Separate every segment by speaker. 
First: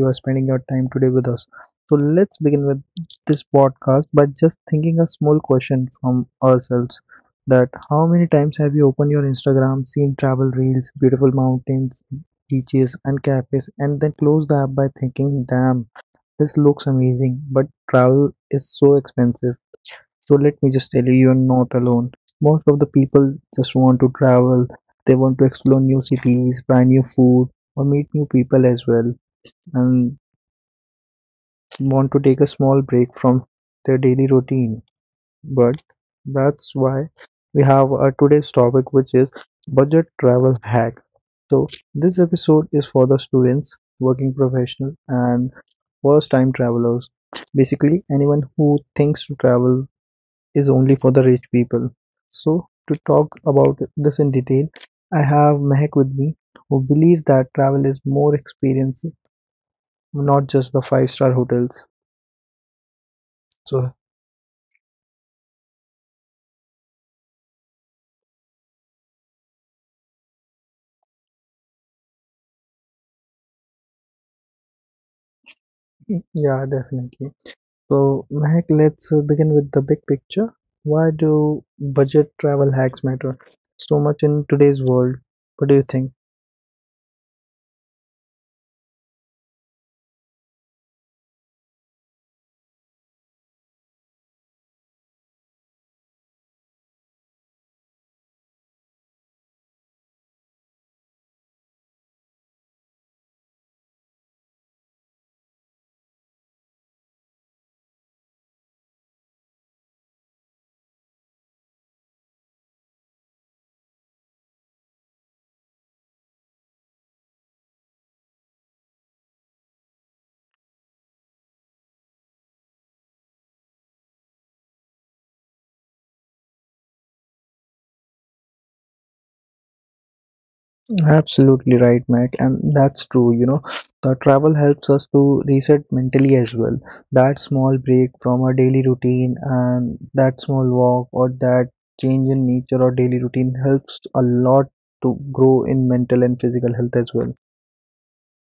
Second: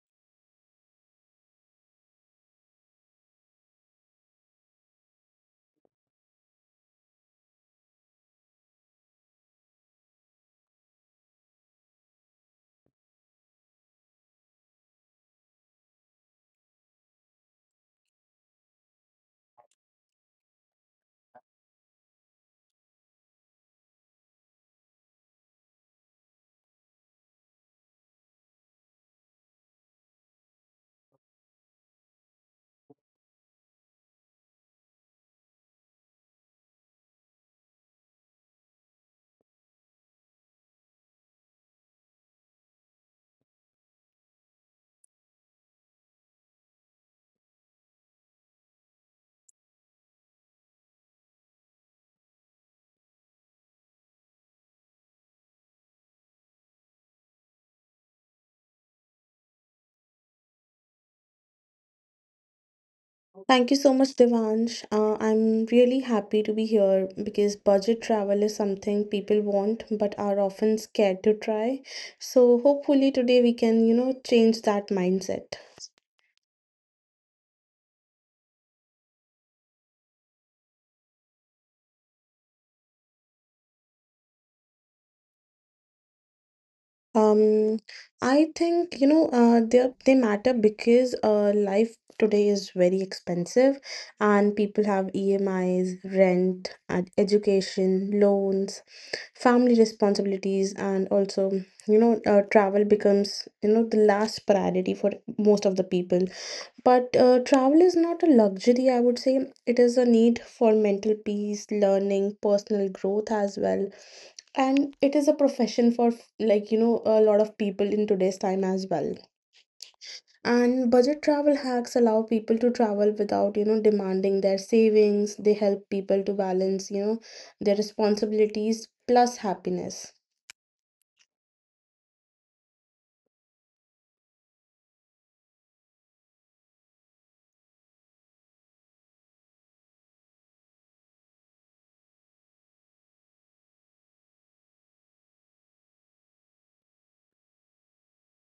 Speaker 1: you are spending your time today with us. So let's begin with this podcast by just thinking a small question from ourselves, that how many times have you opened your Instagram, seen travel reels, beautiful mountains, beaches and cafes, and then close the app by thinking, damn, this looks amazing, but travel is so expensive. So let me just tell you, you're not alone. Most of the people just want to travel. They want to explore new cities, try new food, or meet new people as well, and want to take a small break from their daily routine. But that's why we have our today's topic, which is budget travel hack. So this episode is for the students, working professionals, and first-time travelers. Basically, anyone who thinks to travel is only for the rich people. So, to talk about this in detail, I have Mehak with me, who believes that travel is more experience, not just the five-star hotels.
Speaker 2: Thank you
Speaker 1: So,
Speaker 2: so much, Devansh. I'm really happy to be here because budget travel is something people want but are often scared to try. So hopefully today we can, you know, change that mindset.
Speaker 1: yeah, definitely. So, Mehak, let's begin with the big picture. Why do budget travel hacks matter so much in today's world? What do you think?
Speaker 2: Um, I think they matter because life today is very expensive, and people have EMIs, rent, and education, loans, family responsibilities, and also travel becomes you know the last priority for most of the people. But travel is not a luxury, I would say. It is a need for mental peace, learning, personal growth as well, and it is a profession for like you know a lot of people in today's time as well, and budget travel hacks allow people to travel without you know demanding their savings. They help people to balance you know their responsibilities plus happiness.
Speaker 1: Absolutely right, Mac, and that's true. You know, the travel helps us to reset mentally as well. That small break from our daily routine and that small walk or that change in nature or daily routine helps a lot to grow in mental and physical health as well.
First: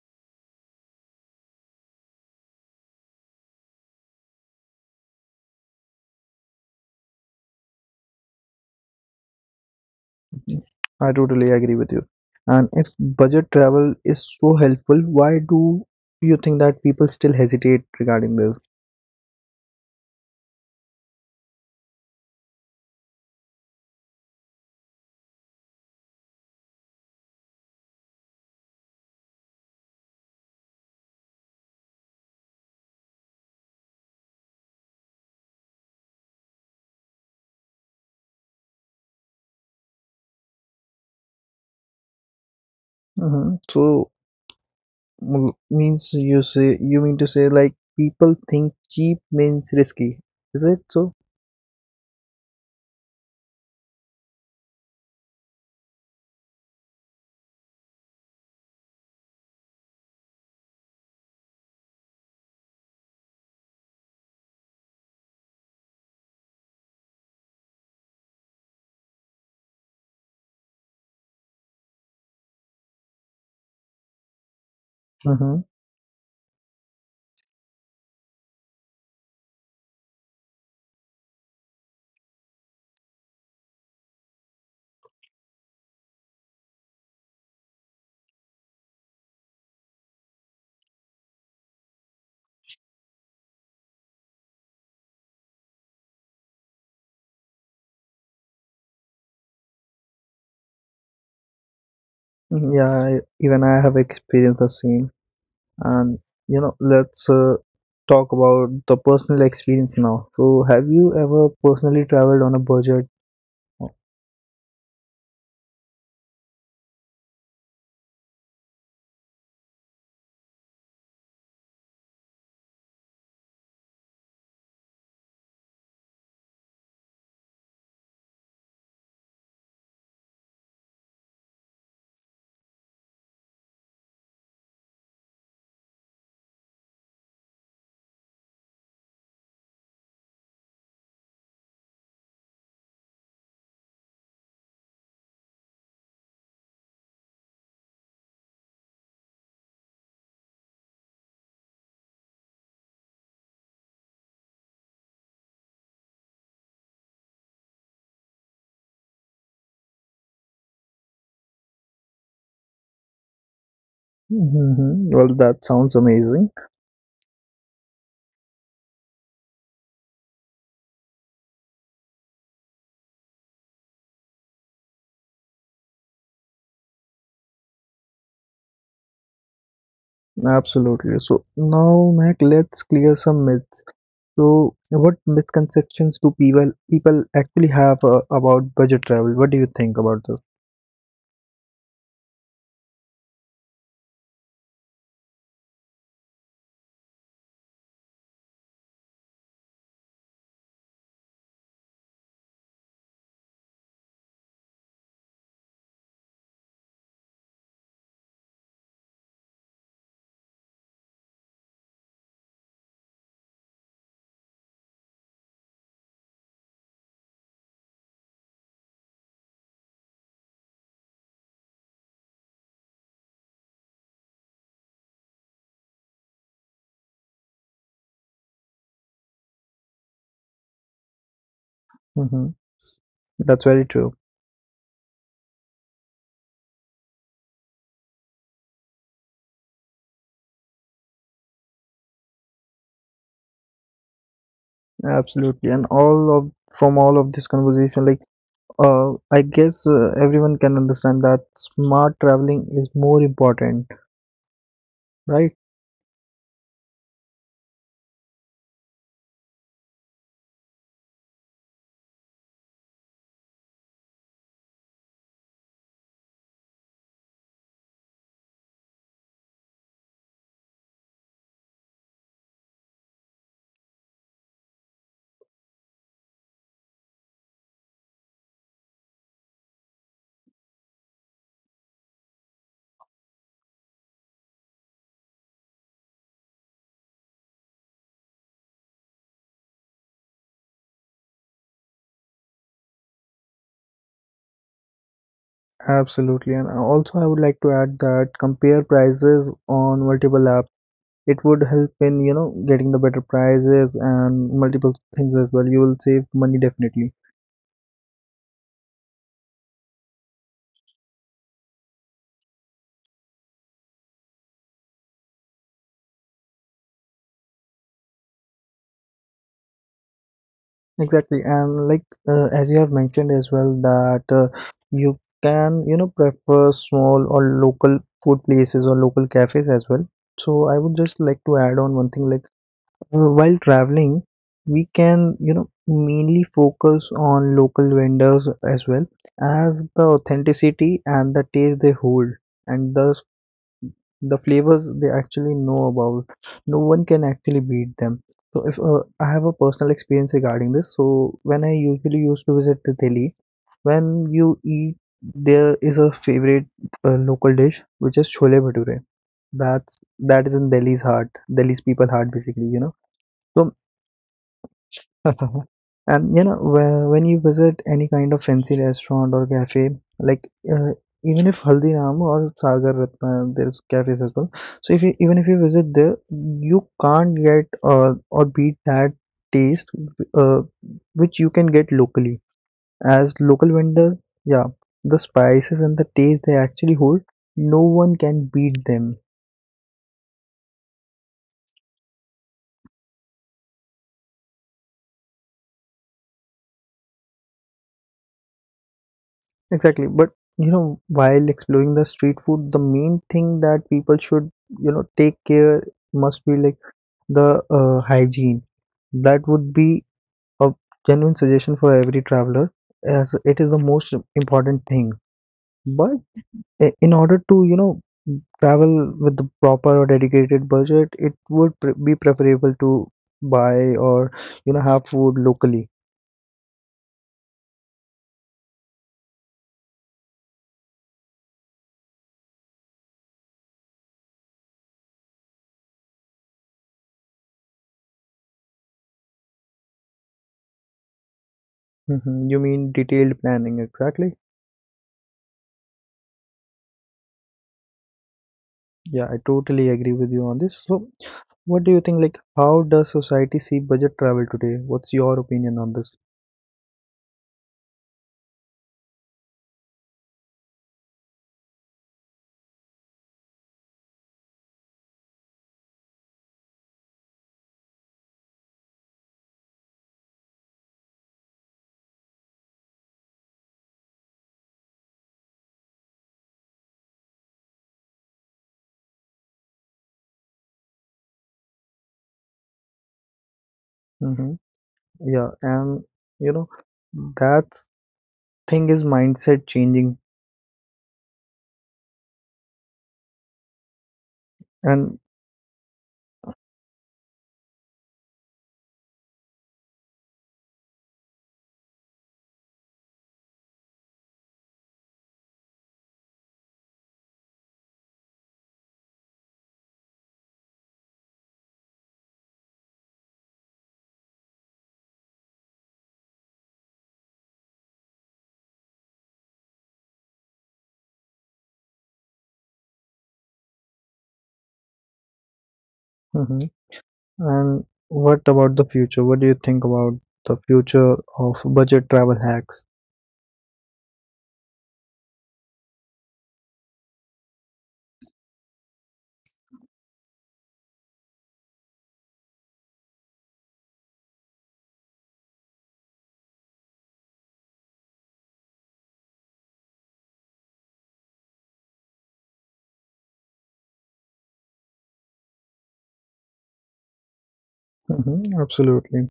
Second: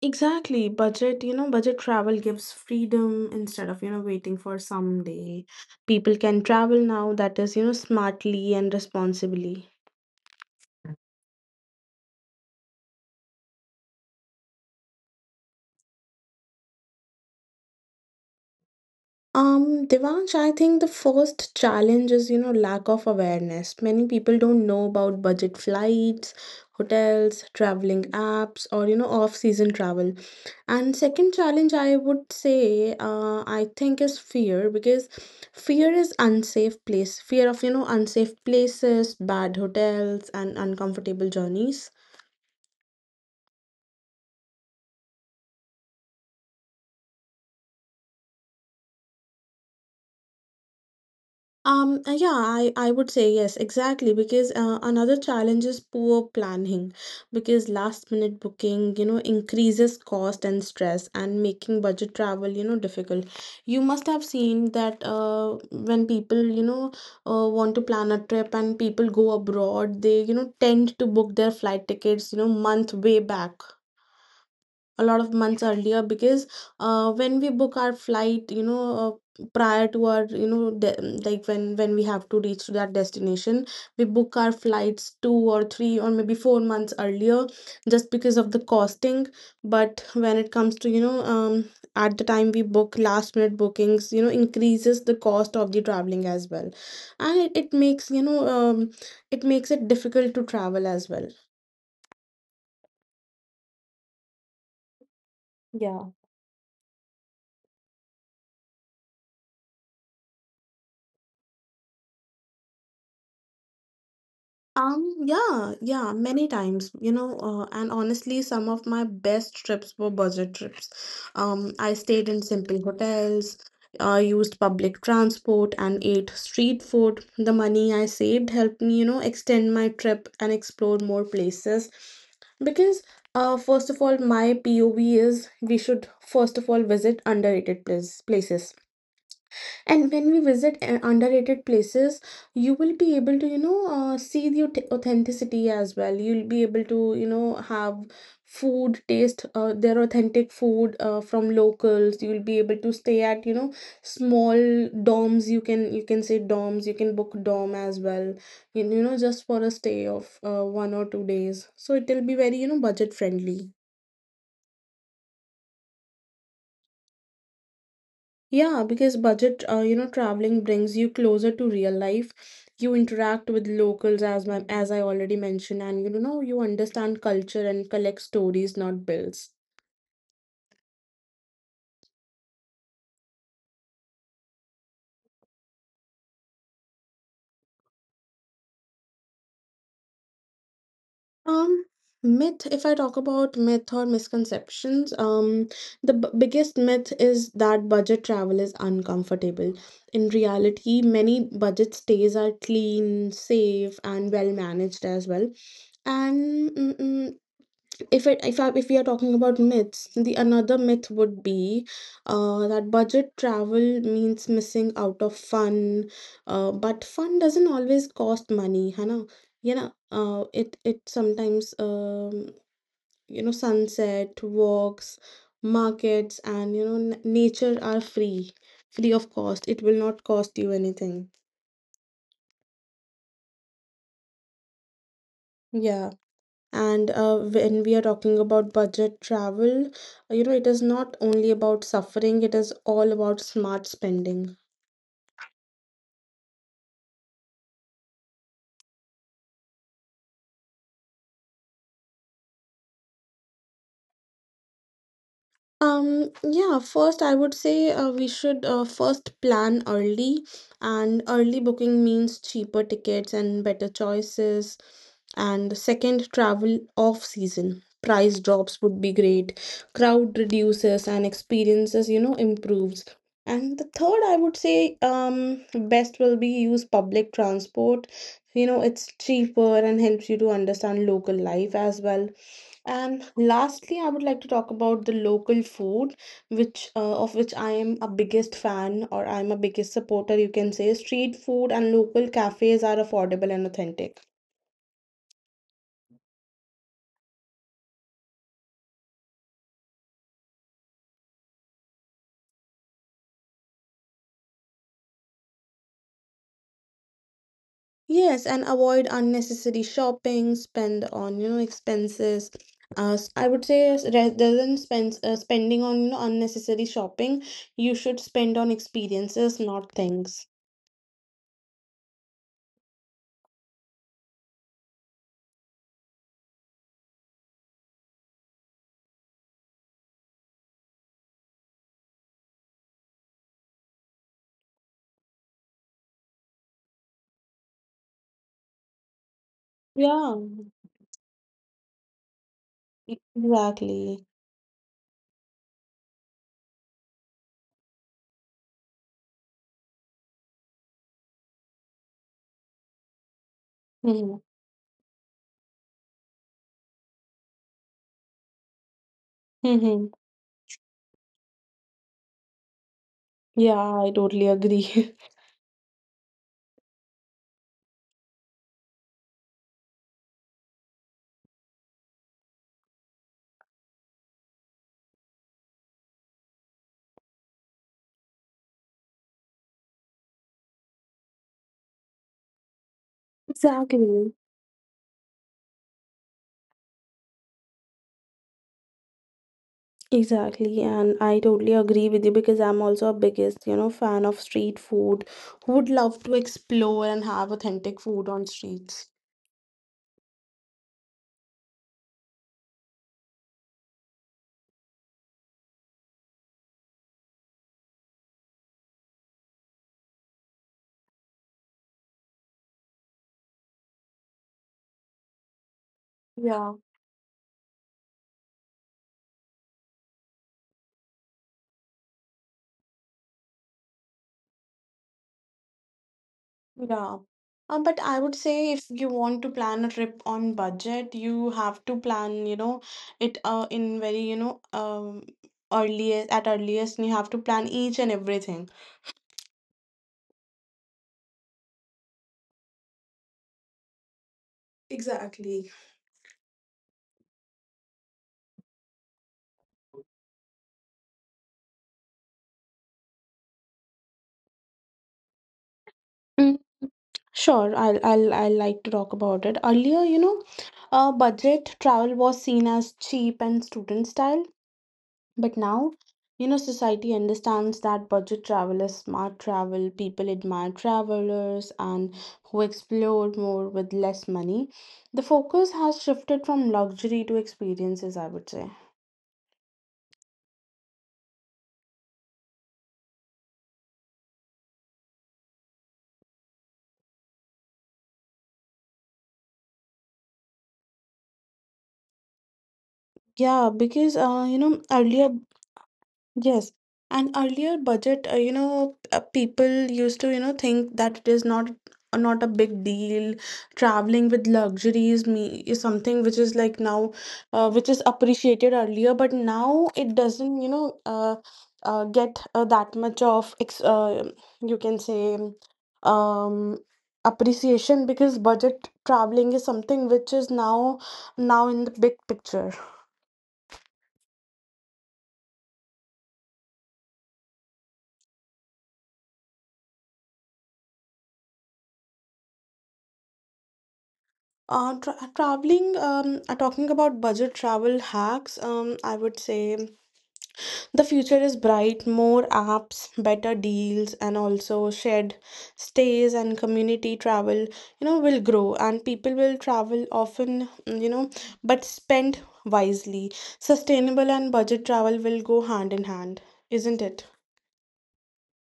Speaker 2: Exactly, budget you know budget travel gives freedom instead of you know waiting for someday. People can travel now, that is you know smartly and responsibly.
Speaker 1: I totally agree with you. And if budget travel is so helpful, why do you think that people still hesitate regarding this?
Speaker 2: Devansh, I think the first challenge is, you know, lack of awareness. Many people don't know about budget flights, hotels, traveling apps, or, you know, off-season travel. And second challenge, I would say, I think is fear because fear is unsafe place, fear of, you know, unsafe places, bad hotels, and uncomfortable journeys.
Speaker 1: Mm-hmm. So, means, you mean to say, like, people think cheap means risky. Is it so?
Speaker 2: Yeah, I would say yes, exactly. Because another challenge is poor planning, because last minute booking, you know, increases cost and stress and making budget travel, you know, difficult. You must have seen that when people, you know, want to plan a trip and people go abroad, they, you know, tend to book their flight tickets, you know, month way back, a lot of
Speaker 1: Mm-hmm.
Speaker 2: months earlier because when we book our flight prior to our like when we have to reach to that destination, we book our flights two or three or maybe four months earlier just because of the costing. But when it comes to at the time we book last minute bookings, you know, increases the cost of the traveling as well, and it makes it makes it difficult to travel as well.
Speaker 1: Yeah, even I have experienced the same.
Speaker 2: Yeah.
Speaker 1: And let's talk about the personal experience now. So, have you ever personally traveled on a budget?
Speaker 2: Yeah, yeah, many times, you know, and honestly, some of my best trips were budget trips. I stayed in simple hotels, used public transport, and ate street food. The money I saved helped me, you know, extend my trip and explore more places. Because, first of all, my POV is we should first of all visit underrated places, and when we visit underrated places, you will be able to you know see the authenticity as well. You'll be able to you know have food, taste their authentic food from locals. You'll be able to stay at you know small dorms, you can say dorms, you can book dorm as well, you know, just for a stay of one or two days, so it will be very you know budget friendly.
Speaker 1: Mm-hmm. Well, that sounds amazing.
Speaker 2: Yeah, because budget, you know, traveling brings you closer to real life. You interact with locals as as I already mentioned, and you know, you understand culture and collect stories, not bills.
Speaker 1: Absolutely. So now, Mac, let's clear some myths. So, what misconceptions do people actually have about budget travel? What do you think about this?
Speaker 2: Um, myth, if I talk about myth or misconceptions, the b biggest myth is that budget travel is uncomfortable. In reality, many budget stays are clean, safe, and well managed as well. And if it if I, if we are talking about myths, the another myth would be that budget travel means missing out of fun, but fun doesn't always cost money, hana, you know it sometimes you know, sunset walks, markets, and you know nature are free, free of cost, it will not cost you anything.
Speaker 1: hmm That's very true.
Speaker 2: Yeah, and when we are talking about budget travel, you know it is not only about suffering, it is all about smart spending.
Speaker 1: Absolutely. And all of from all of this conversation, like I guess everyone can understand that smart traveling is more important, right?
Speaker 2: Yeah, first I would say we should first plan early, and early booking means cheaper tickets and better choices. And second, travel off season. Price drops would be great, crowd reduces, and experiences, you know, improves. And the third, I would say, best will be use public transport. You know, it's cheaper and helps you to understand local life as well. And lastly, I would like to talk about the local food, which of which I am a biggest fan, or I'm a biggest supporter, you can say. Street food and local cafes are affordable and authentic.
Speaker 1: Absolutely. And also, I would like to add that compare prices on multiple apps. It would help in getting the better prices and multiple things as well. You will save money definitely.
Speaker 2: Yes, and avoid unnecessary shopping, spend on, you know, expenses. I would say, rather than spend, spending on, you know, unnecessary shopping, you should spend on experiences, not things.
Speaker 1: Exactly, and like as you have mentioned as well that you can prefer small or local food places or local cafes as well. So I would just like to add on one thing, like while traveling, we can mainly focus on local vendors, as well as the
Speaker 2: Yeah,
Speaker 1: authenticity and the taste they hold and the
Speaker 2: exactly.
Speaker 1: the flavors they actually know about. No one can actually beat them. So if I have a personal experience regarding this. So when I usually used to visit the Delhi, when
Speaker 2: Mm-hmm.
Speaker 1: you eat, there is a favorite local dish, which is chole bhature. that's
Speaker 2: Mm-hmm.
Speaker 1: that is in Delhi's heart, Delhi's people heart, basically, so.
Speaker 2: Yeah, I totally agree.
Speaker 1: And when you visit any kind of fancy restaurant or cafe, like even if Haldiram or Sagar Ratna, there's cafes as well. So if you even if you visit there, you can't get or beat that taste uh, which you can get locally. As local vendor,
Speaker 2: Exactly,
Speaker 1: yeah, the spices and the taste they actually hold, no one can beat them.
Speaker 2: exactly, and I totally agree with you because I'm also a biggest, you know, fan of street food. Who would love to explore and have authentic food on streets?
Speaker 1: Exactly. But while exploring the street food, the main thing that people should take care must be like the hygiene. That would be a genuine suggestion for every traveler, as it is the most important thing. But
Speaker 2: Yeah,
Speaker 1: in order to travel with the proper or dedicated budget, it would be preferable to buy or have food locally.
Speaker 2: yeah. But I would say if you want to plan a trip on budget, you have to plan, you know, it in very, you know, earliest at earliest, and you have to plan each and everything.
Speaker 1: You mean detailed planning, exactly.
Speaker 2: Exactly.
Speaker 1: Yeah, I totally agree with you on this. So, what do you think? Like, how does society see budget travel today? What's your opinion on this?
Speaker 2: Mm, sure, I'll I like to talk about it. Earlier, you know, budget travel was seen as cheap and student style, but now, you know, society understands that budget travel is smart travel. People admire travelers and who explore more with less money. The focus has shifted from luxury to experiences, I would say.
Speaker 1: Mm-hmm. Yeah, and you know, that thing is mindset changing. And
Speaker 2: Yeah, because you know, earlier. Yes, and earlier budget, you know, people used to, you know, think that it is not a big deal. Traveling with luxury is me is something which is like now, which is appreciated earlier, but now it doesn't, you know, get that much of ex you can say, um, appreciation, because budget traveling is something which is now in the big picture.
Speaker 1: Mhm. And what about the future? What do you think about the future of budget travel hacks?
Speaker 2: Traveling, talking about budget travel hacks, I would say the future is bright, more apps, better deals, and also shared stays and community travel, you know, will grow, and people will travel often, you know, but spend wisely. Sustainable and budget travel will go hand in hand, isn't it?
Speaker 1: Mm-hmm. Absolutely.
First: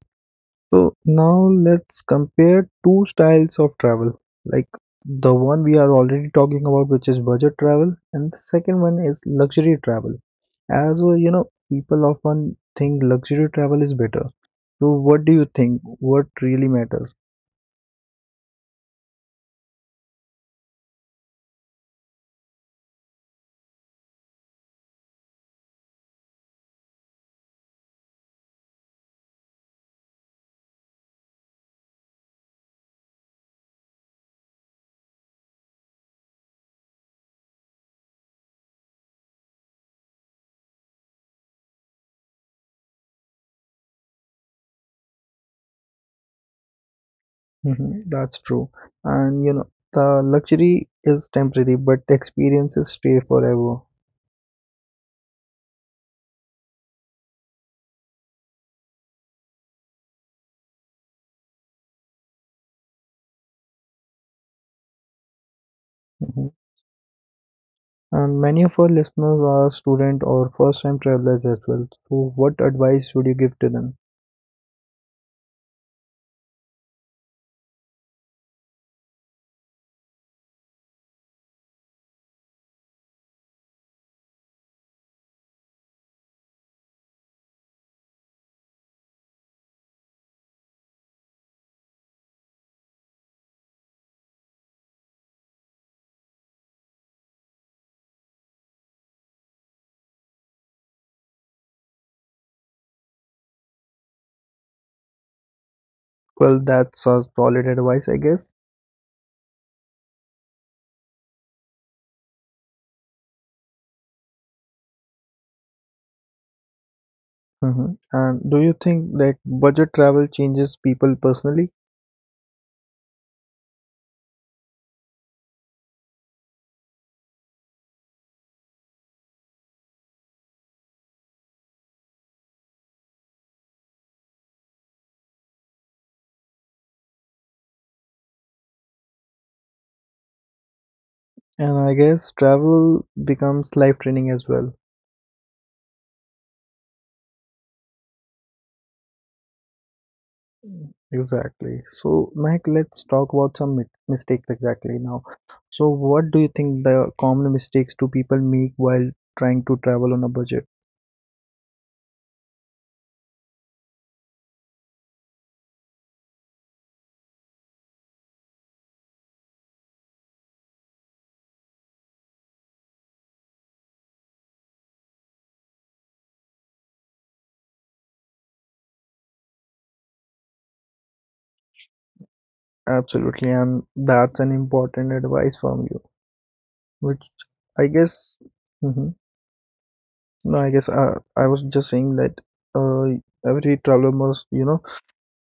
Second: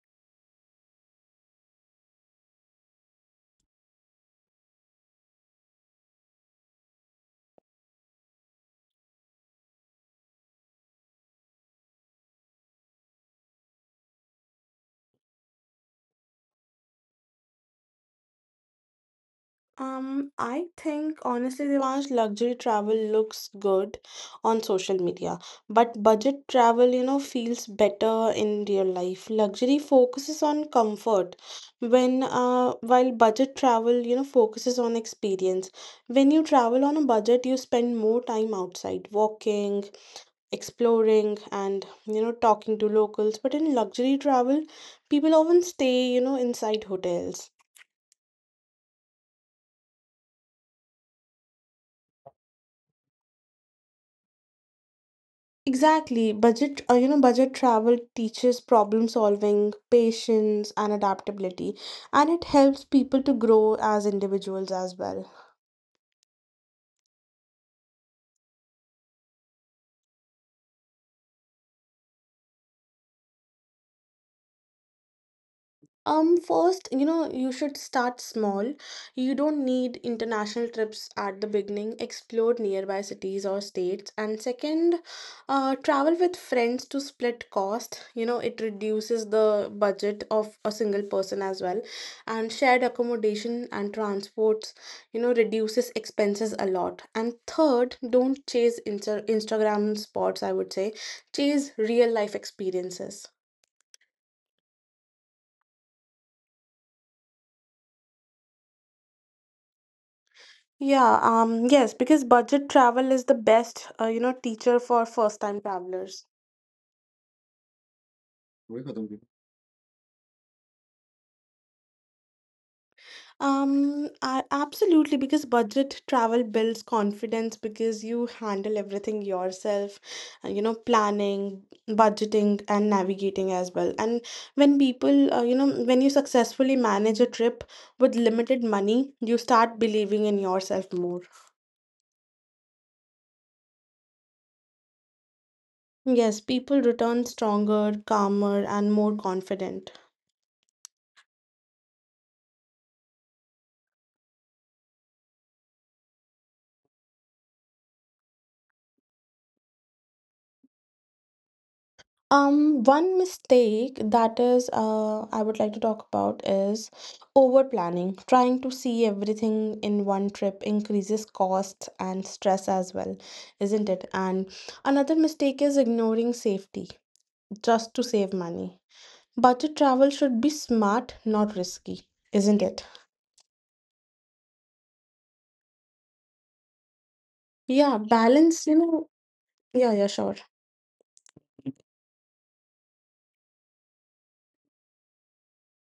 Speaker 1: So now let's compare two styles of travel, like the one we are already talking about, which is budget travel, and the second one is luxury travel. As people often think luxury travel is better. So what do you think? What really matters?
Speaker 2: I think honestly, Devansh, luxury travel looks good on social media, but budget travel, you know, feels better in real life. Luxury focuses on comfort, when while budget travel, you know, focuses on experience. When you travel on a budget, you spend more time outside, walking, exploring, and you know, talking to locals. But in luxury travel, people often stay, you know, inside hotels.
Speaker 1: Mhm, that's true. And the luxury is temporary, but experiences stay forever.
Speaker 2: Exactly. Budget, you know, budget travel teaches problem solving, patience, and adaptability, and it helps people to grow as individuals as well.
Speaker 1: Mhm. And many of our listeners are student or first time travelers as well. So what advice would you give to them?
Speaker 2: First, you know, you should start small. You don't need international trips at the beginning. Explore nearby cities or states. And second, travel with friends to split cost. You know, it reduces the budget of a single person as well. And shared accommodation and transports, you know, reduces expenses a lot. And third, don't chase Instagram spots, I would say. Chase real life experiences.
Speaker 1: Well, that's a solid advice, I guess.
Speaker 2: Yeah, yes, because budget travel is the best, you know, teacher for first-time travelers.
Speaker 1: And do you think that budget travel changes people personally?
Speaker 2: Absolutely, because budget travel builds confidence because you handle everything yourself, you know, planning, budgeting, and navigating as well. And when you know, when you successfully manage a trip with limited money, you start believing in yourself more.
Speaker 1: And I guess travel becomes life training as well.
Speaker 2: Yes, people return stronger, calmer, and more confident.
Speaker 1: Mm, exactly. So, Mike, let's talk about some mistakes exactly now. So, what do you think the common mistakes do people make while trying to travel on a budget?
Speaker 2: One mistake that I would like to talk about is over planning. Trying to see everything in one trip increases cost and stress as well, isn't it? And another mistake is ignoring safety just to save money. Budget travel should be smart, not risky, isn't it?
Speaker 1: Absolutely, and that's an important advice from you, which
Speaker 2: Yeah,
Speaker 1: I
Speaker 2: balance, you
Speaker 1: guess.
Speaker 2: know.
Speaker 1: Mm-hmm.
Speaker 2: Yeah, yeah, sure.
Speaker 1: No, I guess
Speaker 2: Mm-hmm.
Speaker 1: I was just saying that every traveler must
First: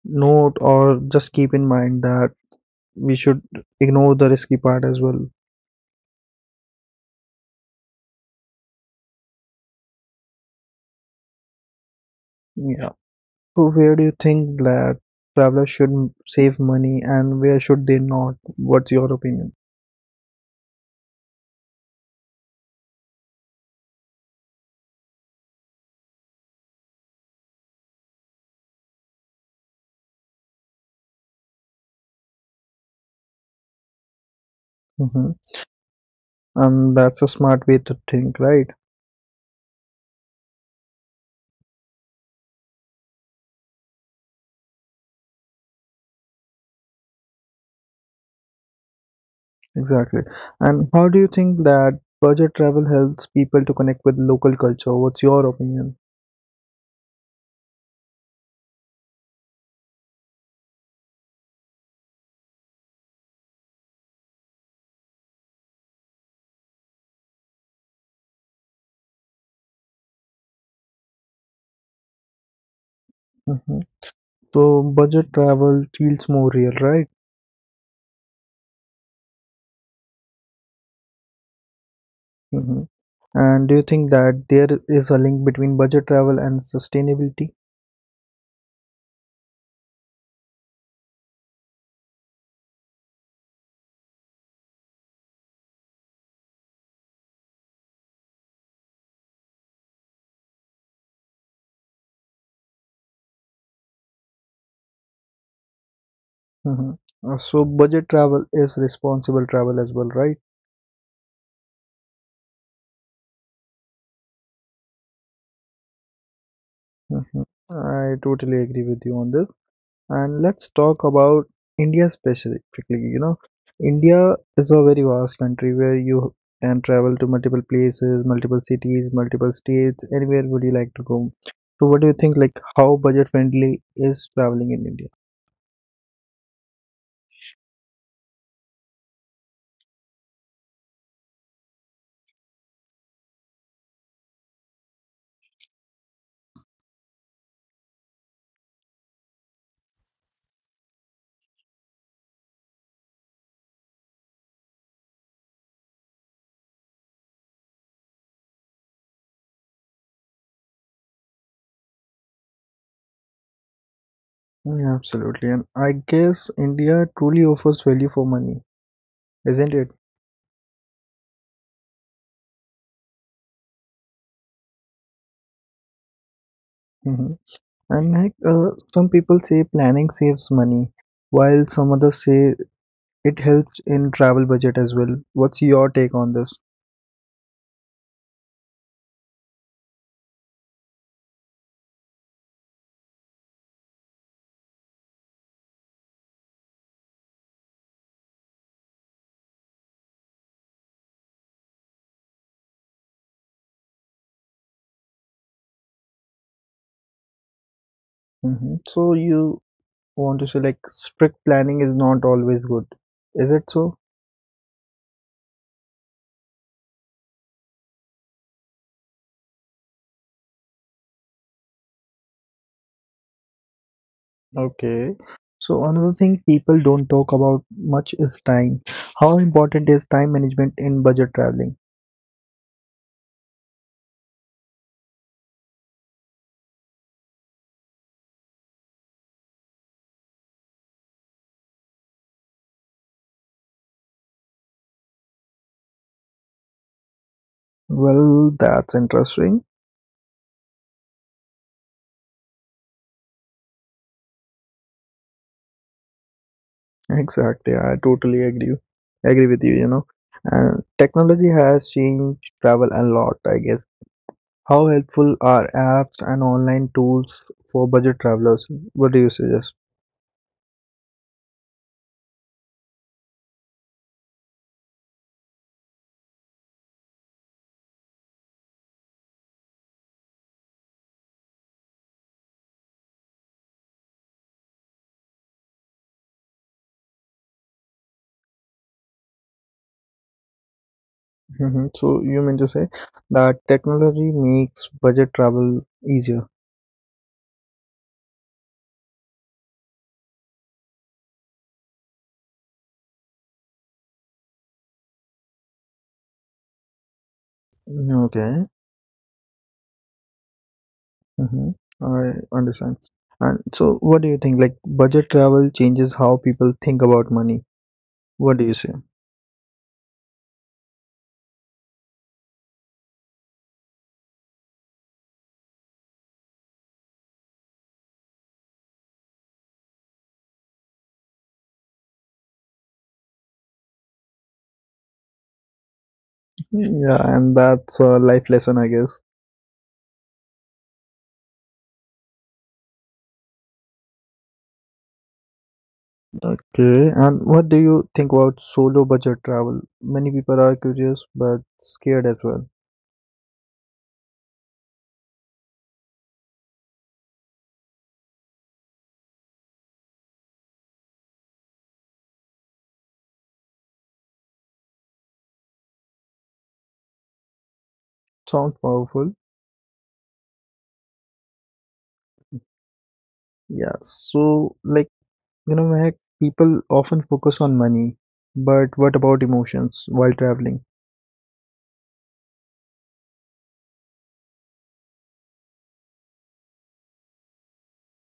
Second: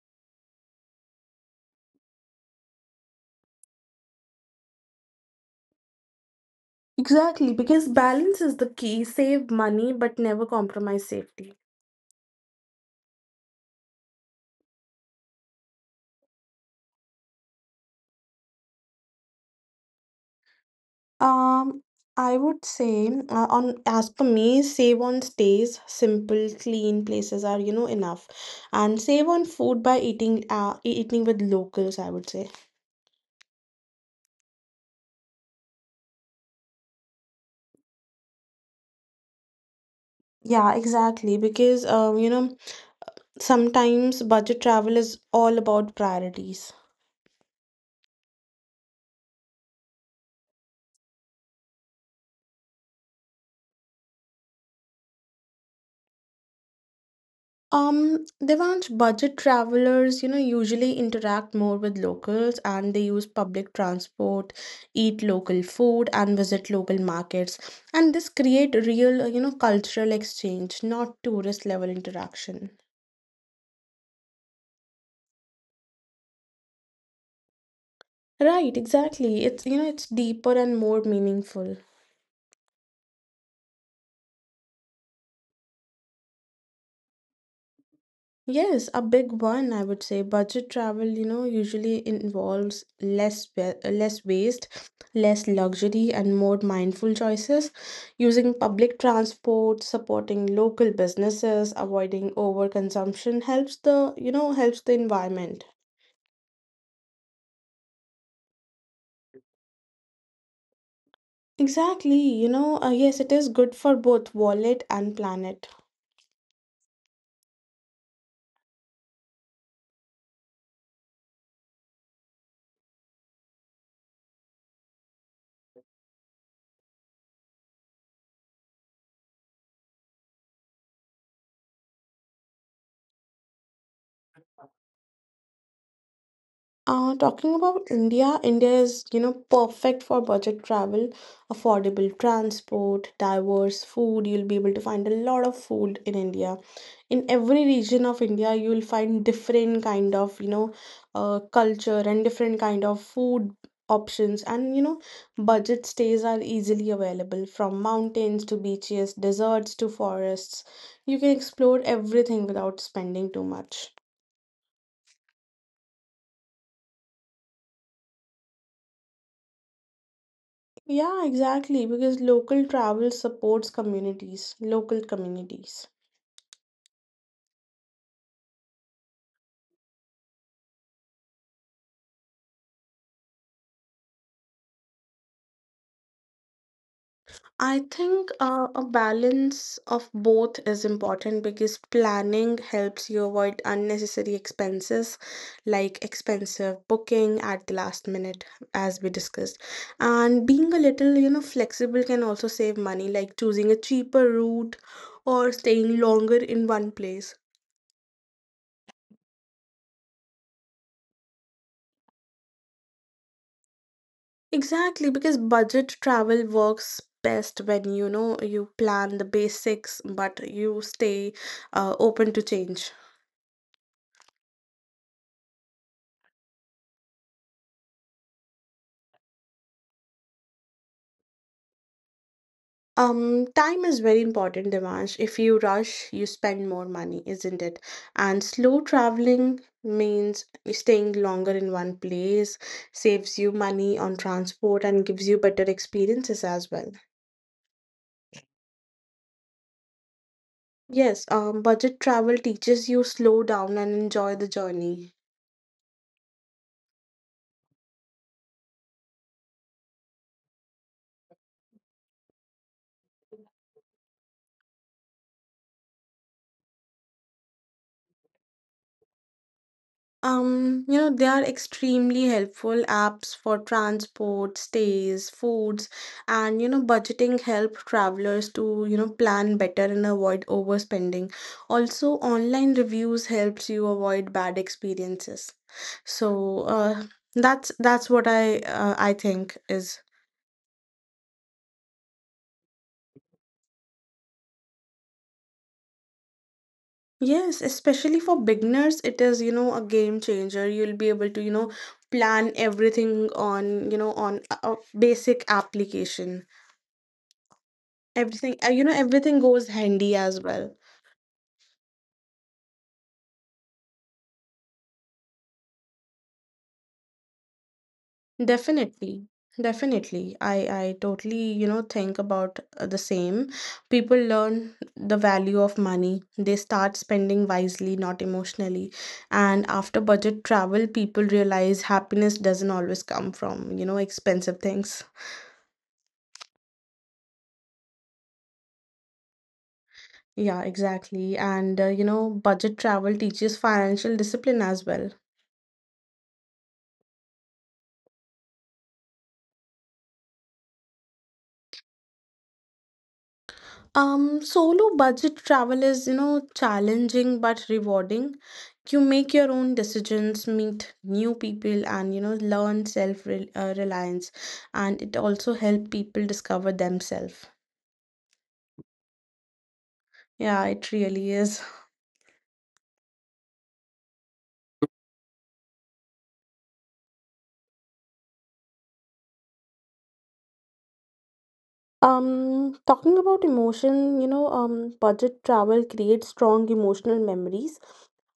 Speaker 1: note or just keep in mind that we should ignore the risky part as well.
Speaker 2: Exactly, because balance is the key. Save money, but never compromise safety.
Speaker 1: Yeah. So where do you think that travelers should save money, and where should they not? What's your opinion?
Speaker 2: Um, I would say, on as per me, save on stays, simple, clean places are, you know, enough. And save on food by eating, eating with locals, I would say.
Speaker 1: Mhm. And that's a smart way to think, right?
Speaker 2: Yeah, exactly. Because, you know, sometimes budget travel is all about priorities.
Speaker 1: Exactly. And how do you think that budget travel helps people to connect with local culture? What's your opinion?
Speaker 2: Devansh, budget travelers, you know, usually interact more with locals, and they use public transport, eat local food, and visit local markets. And this create real, you know, cultural exchange, not tourist level interaction.
Speaker 1: hmm So budget travel feels more real, right?
Speaker 2: Right, exactly. It's, you know, it's deeper and more meaningful.
Speaker 1: hmm And do you think that there is a link between budget travel and sustainability?
Speaker 2: Yes, a big one, I would say. Budget travel, you know, usually involves less waste, less luxury, and more mindful choices. Using public transport, supporting local businesses, avoiding overconsumption helps helps the environment.
Speaker 1: hmm so budget travel is responsible travel as well, right?
Speaker 2: Exactly, yes, it is good for both wallet and planet.
Speaker 1: hmm I totally agree with you on this. And let's talk about India specifically. India is a very vast country where you can travel to multiple places, multiple cities, multiple states, anywhere would you like to go. So what do you think, like how budget friendly is traveling in India?
Speaker 2: Talking about India, India is, perfect for budget travel, affordable transport, diverse food. You'll be able to find a lot of food in India. In every region of India, you'll find different kind of, culture and different kind of food options. And budget stays are easily available from mountains to beaches, deserts to forests. You can explore everything without spending too much.
Speaker 1: Yeah, absolutely. And I guess India truly offers value for money, isn't it?
Speaker 2: Yeah, exactly, because local travel supports communities, local communities.
Speaker 1: Hmm. And like some people say planning saves money, while some others say it helps in travel budget as well. What's your take on this?
Speaker 2: I think a balance of both is important because planning helps you avoid unnecessary expenses like expensive booking at the last minute, as we discussed. And being a little, flexible can also save money, like choosing a cheaper route or staying longer in one place.
Speaker 1: Mhm. So you want to say, like, strict planning is not always good. Is it so?
Speaker 2: Exactly, because budget travel works best when you know you plan the basics, but you stay open to change.
Speaker 1: Okay. So another thing people don't talk about much is time. How important is time management in budget traveling?
Speaker 2: Time is very important, Dimash. If you rush, you spend more money, isn't it? And slow traveling means staying longer in one place, saves you money on transport, and gives you better experiences as well.
Speaker 1: Well, that's interesting.
Speaker 2: Yes, budget travel teaches you slow down and enjoy the journey.
Speaker 1: Exactly. I totally agree. Agree with you, you know. And technology has changed travel a lot, I guess. How helpful are apps and online tools for budget travelers? What do you suggest?
Speaker 2: They are extremely helpful apps for transport, stays, foods, and budgeting help travelers to, plan better and avoid overspending. Also, online reviews helps you avoid bad experiences. So, that's what I think is.
Speaker 1: Mhm. So you mean to say that technology makes budget travel easier?
Speaker 2: Yes, especially for beginners, it is, a game changer. You'll be able to, plan everything on, on a basic application. Everything,
Speaker 1: Okay.
Speaker 2: everything goes handy as well.
Speaker 1: Mm-hmm. I understand. And so, what do you think? Like, budget travel changes how people think about money. What do you say?
Speaker 2: Definitely. Definitely. I totally, think about the same. People learn the value of money. They start spending wisely, not emotionally. And after budget travel, people realize happiness doesn't always come from, expensive things.
Speaker 1: Yeah, and that's a life lesson, I guess.
Speaker 2: Yeah, exactly. And budget travel teaches financial discipline as well.
Speaker 1: Okay. And what do you think about solo budget travel? Many people are curious but scared as well.
Speaker 2: Solo budget travel is, challenging but rewarding. You make your own decisions, meet new people, and you know, learn reliance. And it also helps people discover themselves.
Speaker 1: Sounds powerful.
Speaker 2: Yeah, it really is.
Speaker 1: Yeah. So, like. You know, Mehak, people often focus on money, but what about emotions while traveling?
Speaker 2: Talking about emotion, budget travel creates strong emotional memories.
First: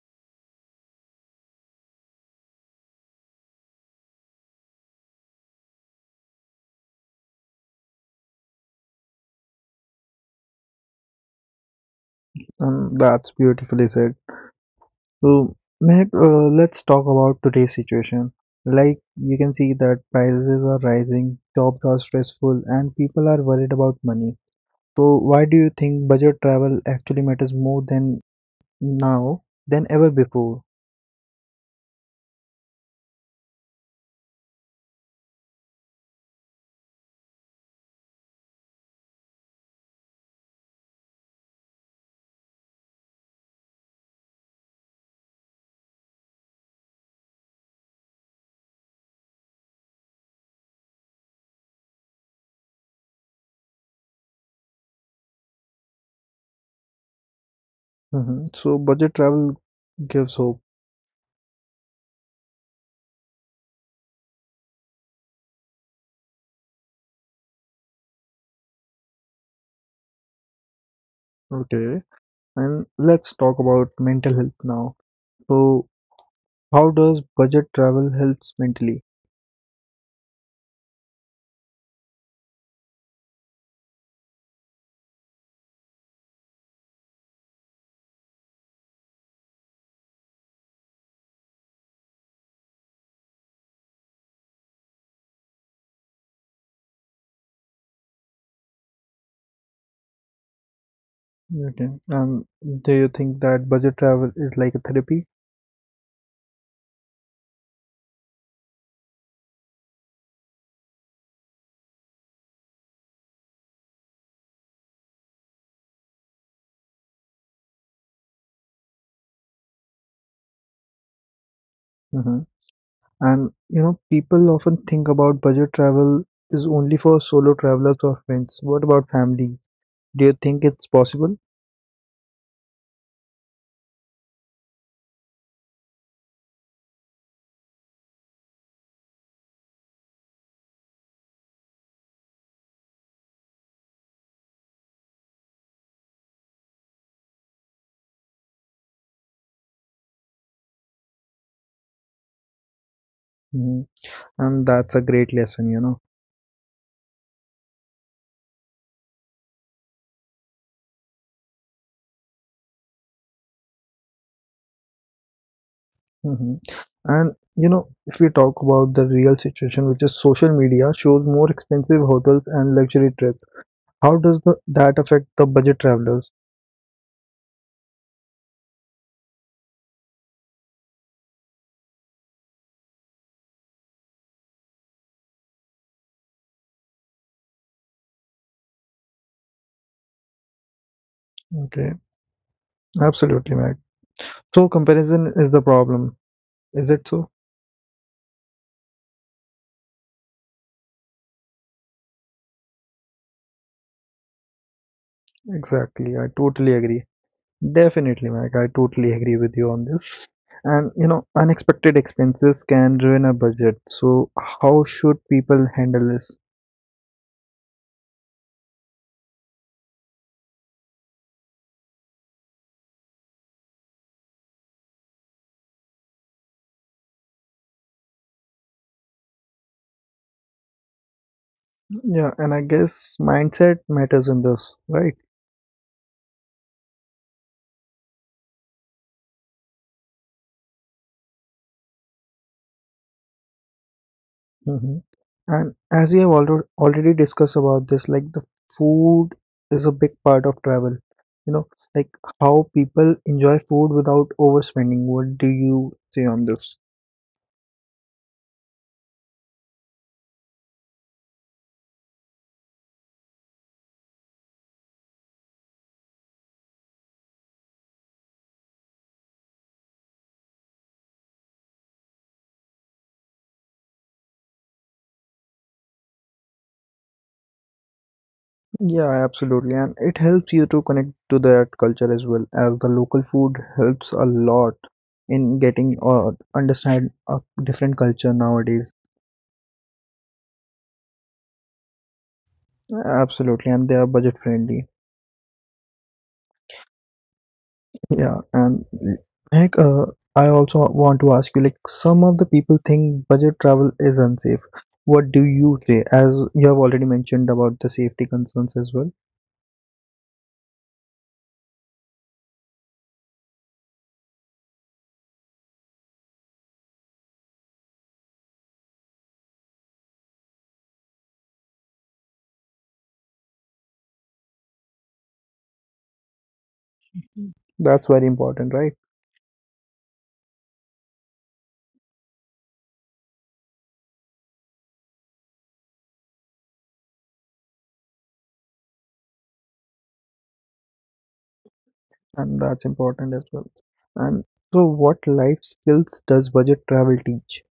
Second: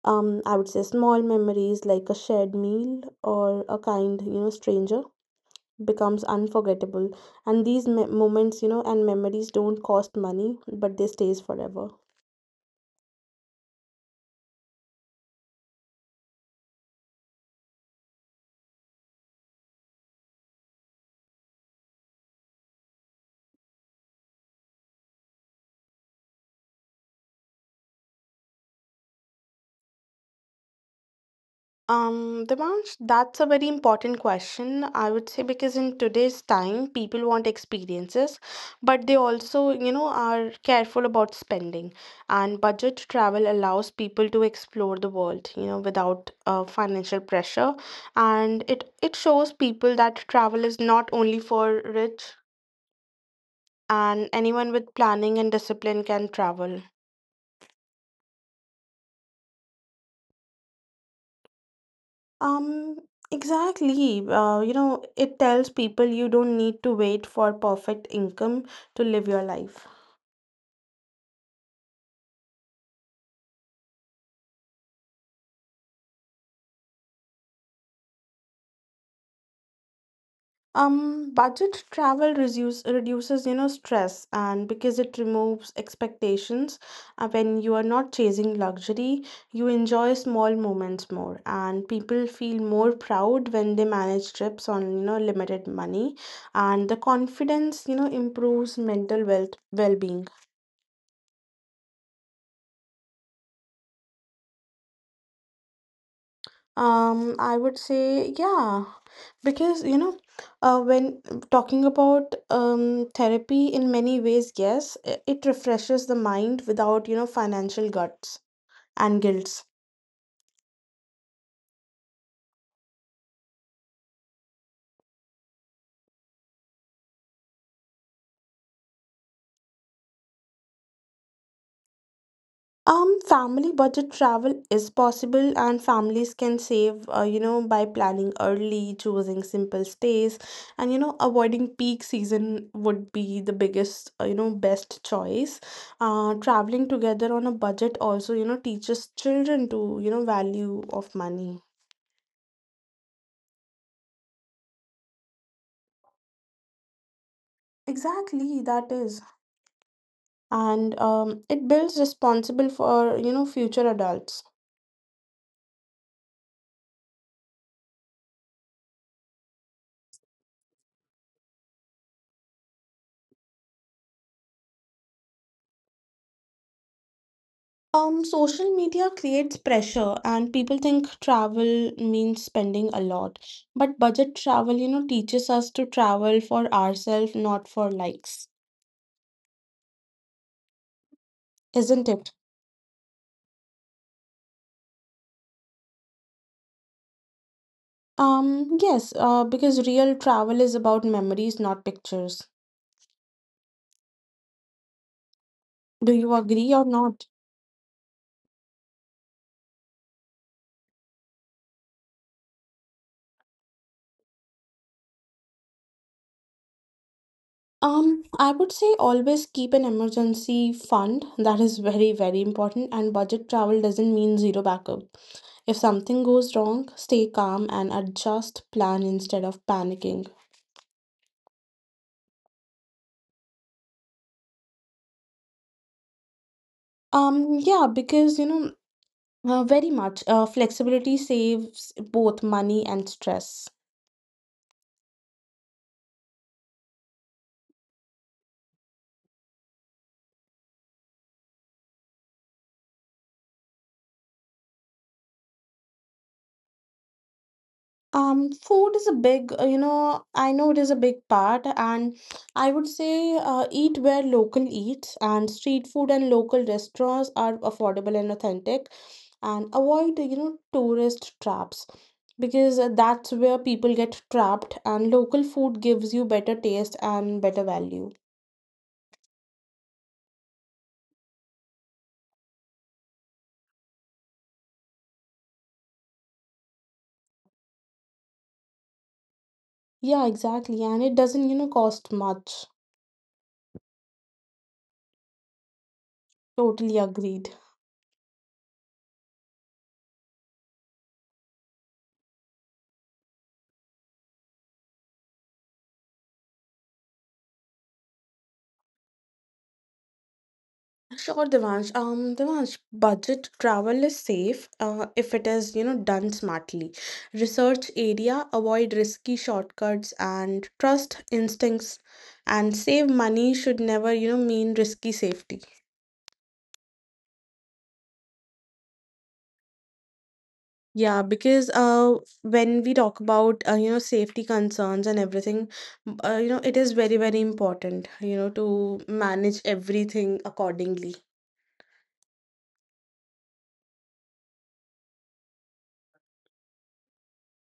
Speaker 2: I would say small memories like a shared meal or a kind, stranger becomes unforgettable, and these moments, you know, and memories don't cost money, but they stays forever.
Speaker 1: That's beautifully said. So, Mehak, let's talk about today's situation. Like you can see that prices are rising, jobs are stressful, and people are worried about money. So, why do you think budget travel actually matters more than now than ever before?
Speaker 2: Um, Dimansh, that's a very important question, I would say, because in today's time, people want experiences, but they also, are careful about spending. And budget travel allows people to explore the world, you know, without financial pressure. And it shows people that travel is not only for rich, and anyone with planning and discipline can travel.
Speaker 1: So, budget travel gives hope.
Speaker 2: Um, exactly. It tells people you don't need to wait for perfect income to live your life.
Speaker 1: Okay, and let's talk about mental health now. So, how does budget travel helps mentally?
Speaker 2: Budget travel reduces, stress, and because it removes expectations. When you are not chasing luxury, you enjoy small moments more, and people feel more proud when they manage trips on, limited money, and the confidence, improves mental wealth well-being.
Speaker 1: Okay. Um. Do you think that budget travel is like a therapy?
Speaker 2: I would say, yeah. Because when talking about therapy in many ways, yes, it refreshes the mind without, you know, financial guts and guilts.
Speaker 1: hmm And people often think about budget travel is only for solo travelers or friends. What about families? Do you think it's possible?
Speaker 2: Family budget travel is possible, and families can save you know, by planning early, choosing simple stays, and you know, avoiding peak season would be the biggest, best choice. Traveling together on a budget also, you know, teaches children to, you know, value of money.
Speaker 1: hmm And that's a great lesson.
Speaker 2: Exactly, that is. And it builds responsible for, future adults.
Speaker 1: hmm And if we talk about the real situation, which is social media shows more expensive hotels and luxury trips. How does that affect the budget travelers?
Speaker 2: Social media creates pressure, and people think travel means spending a lot. But budget travel, teaches us to travel for ourselves, not for likes,
Speaker 1: Okay,
Speaker 2: isn't it?
Speaker 1: absolutely, Max. So comparison is the problem. Is it so?
Speaker 2: Yes, because real travel is about memories, not pictures.
Speaker 1: Exactly.
Speaker 2: Do
Speaker 1: I
Speaker 2: you
Speaker 1: totally
Speaker 2: agree or
Speaker 1: agree.
Speaker 2: not?
Speaker 1: Definitely, Mike. I totally agree with you on this. And unexpected expenses can ruin a budget. So how should people handle this?
Speaker 2: I would say always keep an emergency fund. That is very, very important. And budget travel doesn't mean zero backup. If something goes wrong, stay calm and adjust plan instead of panicking.
Speaker 1: Yeah, and I guess mindset matters in this, right?
Speaker 2: Yeah, because very much flexibility saves both money and stress.
Speaker 1: hmm And as we have already discussed about this, like, the food is a big part of travel. You know, like, how people enjoy food without overspending. What do you say on this?
Speaker 2: Food is a big, I know it is a big part, and I would say eat where local eats, and street food and local restaurants are affordable and authentic, and avoid, tourist traps, because that's where people get trapped, and local food gives you better taste and better value.
Speaker 1: Yeah, absolutely. And it helps you to connect to that culture, as well as the local food helps a lot in getting or understand a different culture nowadays.
Speaker 2: Yeah, exactly, and it doesn't, cost much.
Speaker 1: Absolutely. And they are budget friendly.
Speaker 2: Totally agreed.
Speaker 1: Yeah. And like, I also want to ask you, like, some of the people think budget travel is unsafe. What do you say? As you have already mentioned about the safety concerns as well.
Speaker 2: Sure, Devansh. Devansh, budget travel is safe if it is, done smartly. Research area, avoid risky shortcuts and trust instincts, and save money should never, mean risky safety.
Speaker 1: That's very important, right?
Speaker 2: Yeah, because when we talk about, safety concerns and everything, it is very, very important, you know, to manage everything accordingly.
Speaker 1: And that's important as well. And so, what life skills does budget travel teach?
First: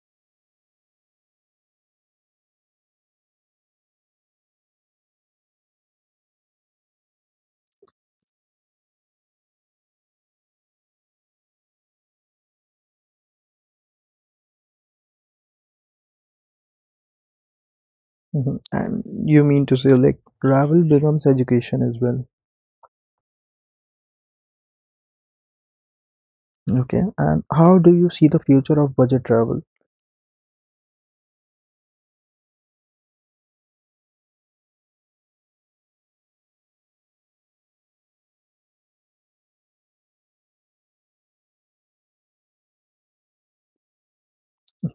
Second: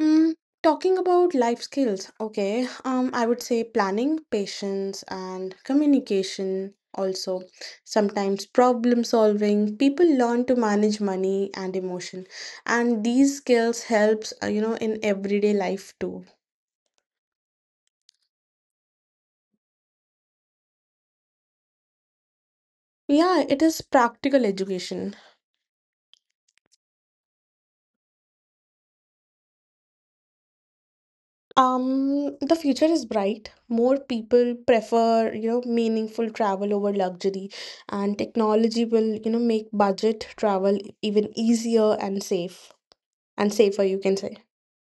Speaker 2: Mm, Talking about life skills, okay, I would say planning, patience, and communication. Also, sometimes problem solving. People learn to manage money and emotion, and these skills helps you know, in everyday life too.
Speaker 1: Mhm. And you mean to say, like, travel becomes education as well.
Speaker 2: Yeah, it is practical education.
Speaker 1: Okay. And how do you see the future of budget travel?
Speaker 2: The future is bright. More people prefer, meaningful travel over luxury, and technology will, make budget travel even easier and safe, and safer, you can say.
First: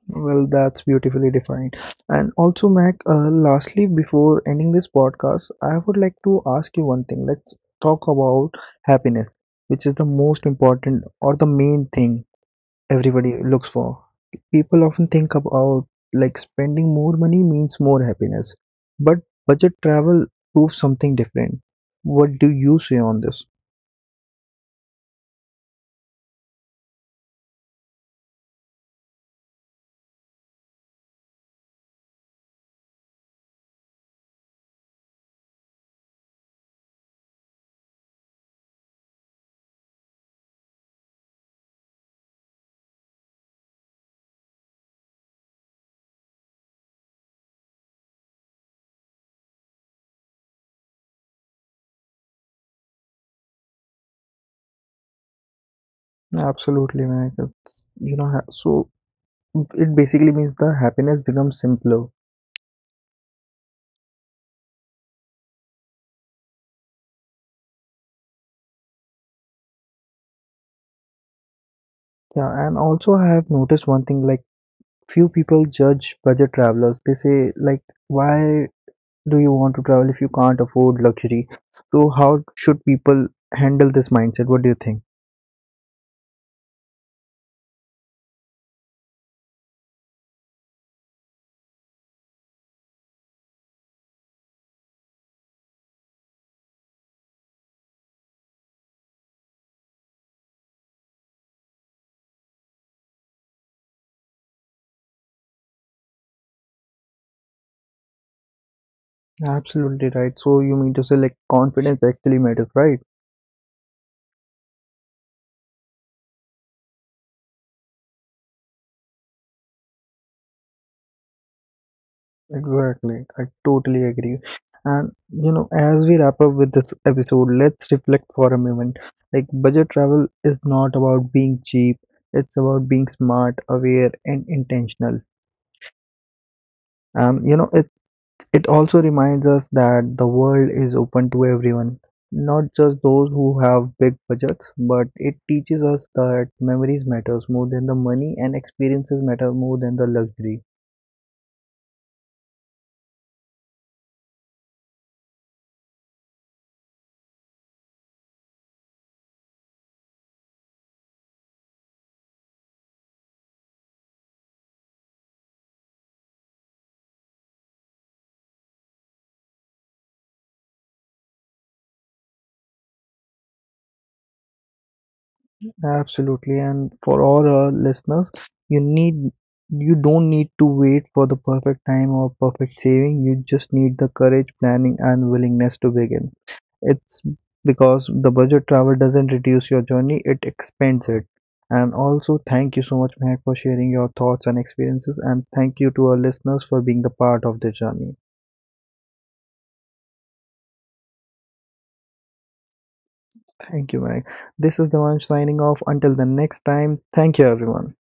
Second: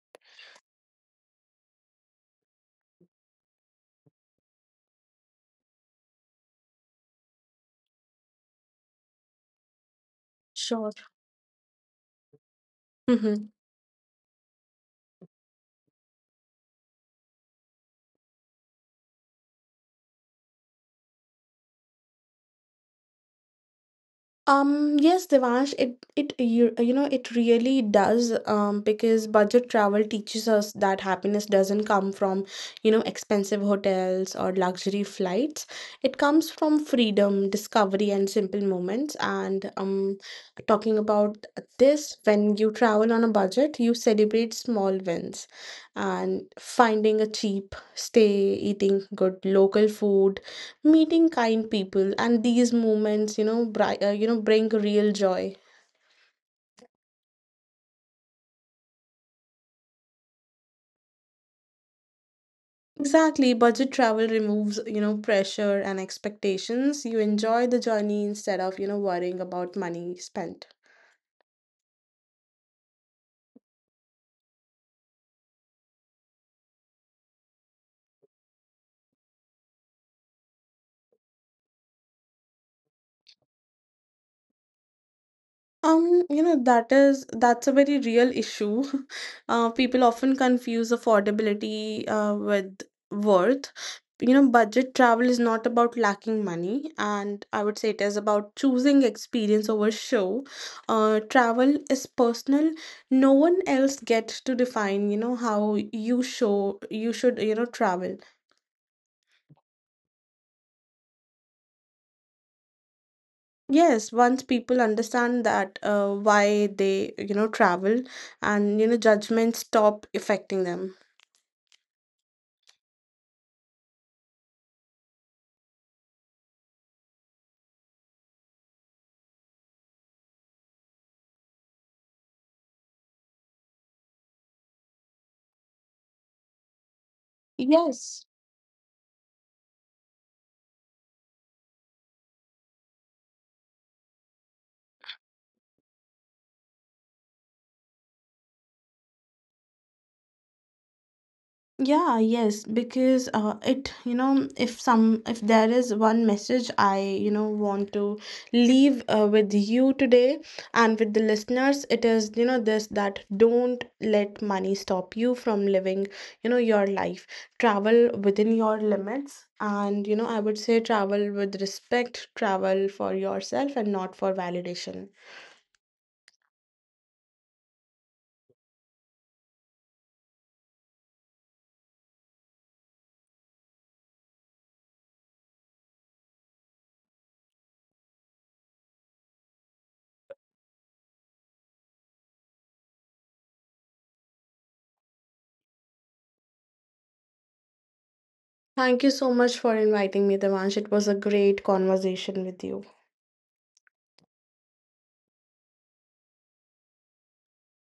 Speaker 1: Well, that's beautifully defined. And also, Mac, lastly, before ending this podcast, I would like to ask you one thing. Let's talk about happiness, which is the most
Speaker 2: Sure.
Speaker 1: important or the main thing everybody
Speaker 2: Mm-hmm.
Speaker 1: looks for. People often think about, like, spending more money means more happiness, but budget travel proves something different. What do you say on this?
Speaker 2: Yes, Devansh, it you, you know, it really does, because budget travel teaches us that happiness doesn't come from, expensive hotels or luxury flights. It comes from freedom, discovery, and simple moments. And talking about this, when you travel on a budget, you celebrate small wins, and finding a cheap stay, eating good local food, meeting kind people, and these moments, you know, bring real joy.
Speaker 1: Absolutely, man. So it basically means the happiness becomes simpler.
Speaker 2: Exactly, budget travel removes, you know, pressure and expectations. You enjoy the journey instead of, you know, worrying about money spent.
Speaker 1: Yeah, and also I have noticed one thing, like, few people judge budget travelers. They say, like, why do you want to travel if you can't afford luxury? So how should people handle this mindset? What do you think?
Speaker 2: That's a very real issue. People often confuse affordability with worth. You know, budget travel is not about lacking money, and I would say it is about choosing experience over show. Travel is personal. No one else gets to define, how you should, travel.
Speaker 1: Absolutely right. So you mean to say, like, confidence actually matters, right?
Speaker 2: Yes, once people understand that why they, travel, and you know, judgments stop affecting them.
Speaker 1: Exactly. I totally agree. And as we wrap up with this episode, let's reflect for a moment. Like, budget travel is not about being cheap, it's about being smart, aware and intentional. Um, you know, it
Speaker 2: Yes.
Speaker 1: it also reminds us that the world is open to everyone, not just those who have big budgets, but it teaches us that memories matters more than the money and experiences matter more than the luxury.
Speaker 2: Yeah, yes, because it, if some, if there is one message I, want to leave with you today and with the listeners, it is, this, that don't let money stop you from living, your life. Travel within your limits. And, I would say travel with respect, travel for yourself and not for validation.
Speaker 1: Absolutely, and for all our listeners, you need you don't need to wait for the perfect time or perfect saving. You just need the courage, planning, and willingness to begin. It's because the budget travel doesn't reduce your journey; it expands it. And also, thank you so much, Mehak, for sharing your thoughts and experiences, and thank you to our listeners for being the part of the journey.
Speaker 2: Thank you so much for inviting me, Devansh. It was a great conversation with you.
Speaker 1: Thank you, Mehak. This is the one signing off. Until the next time, thank you, everyone.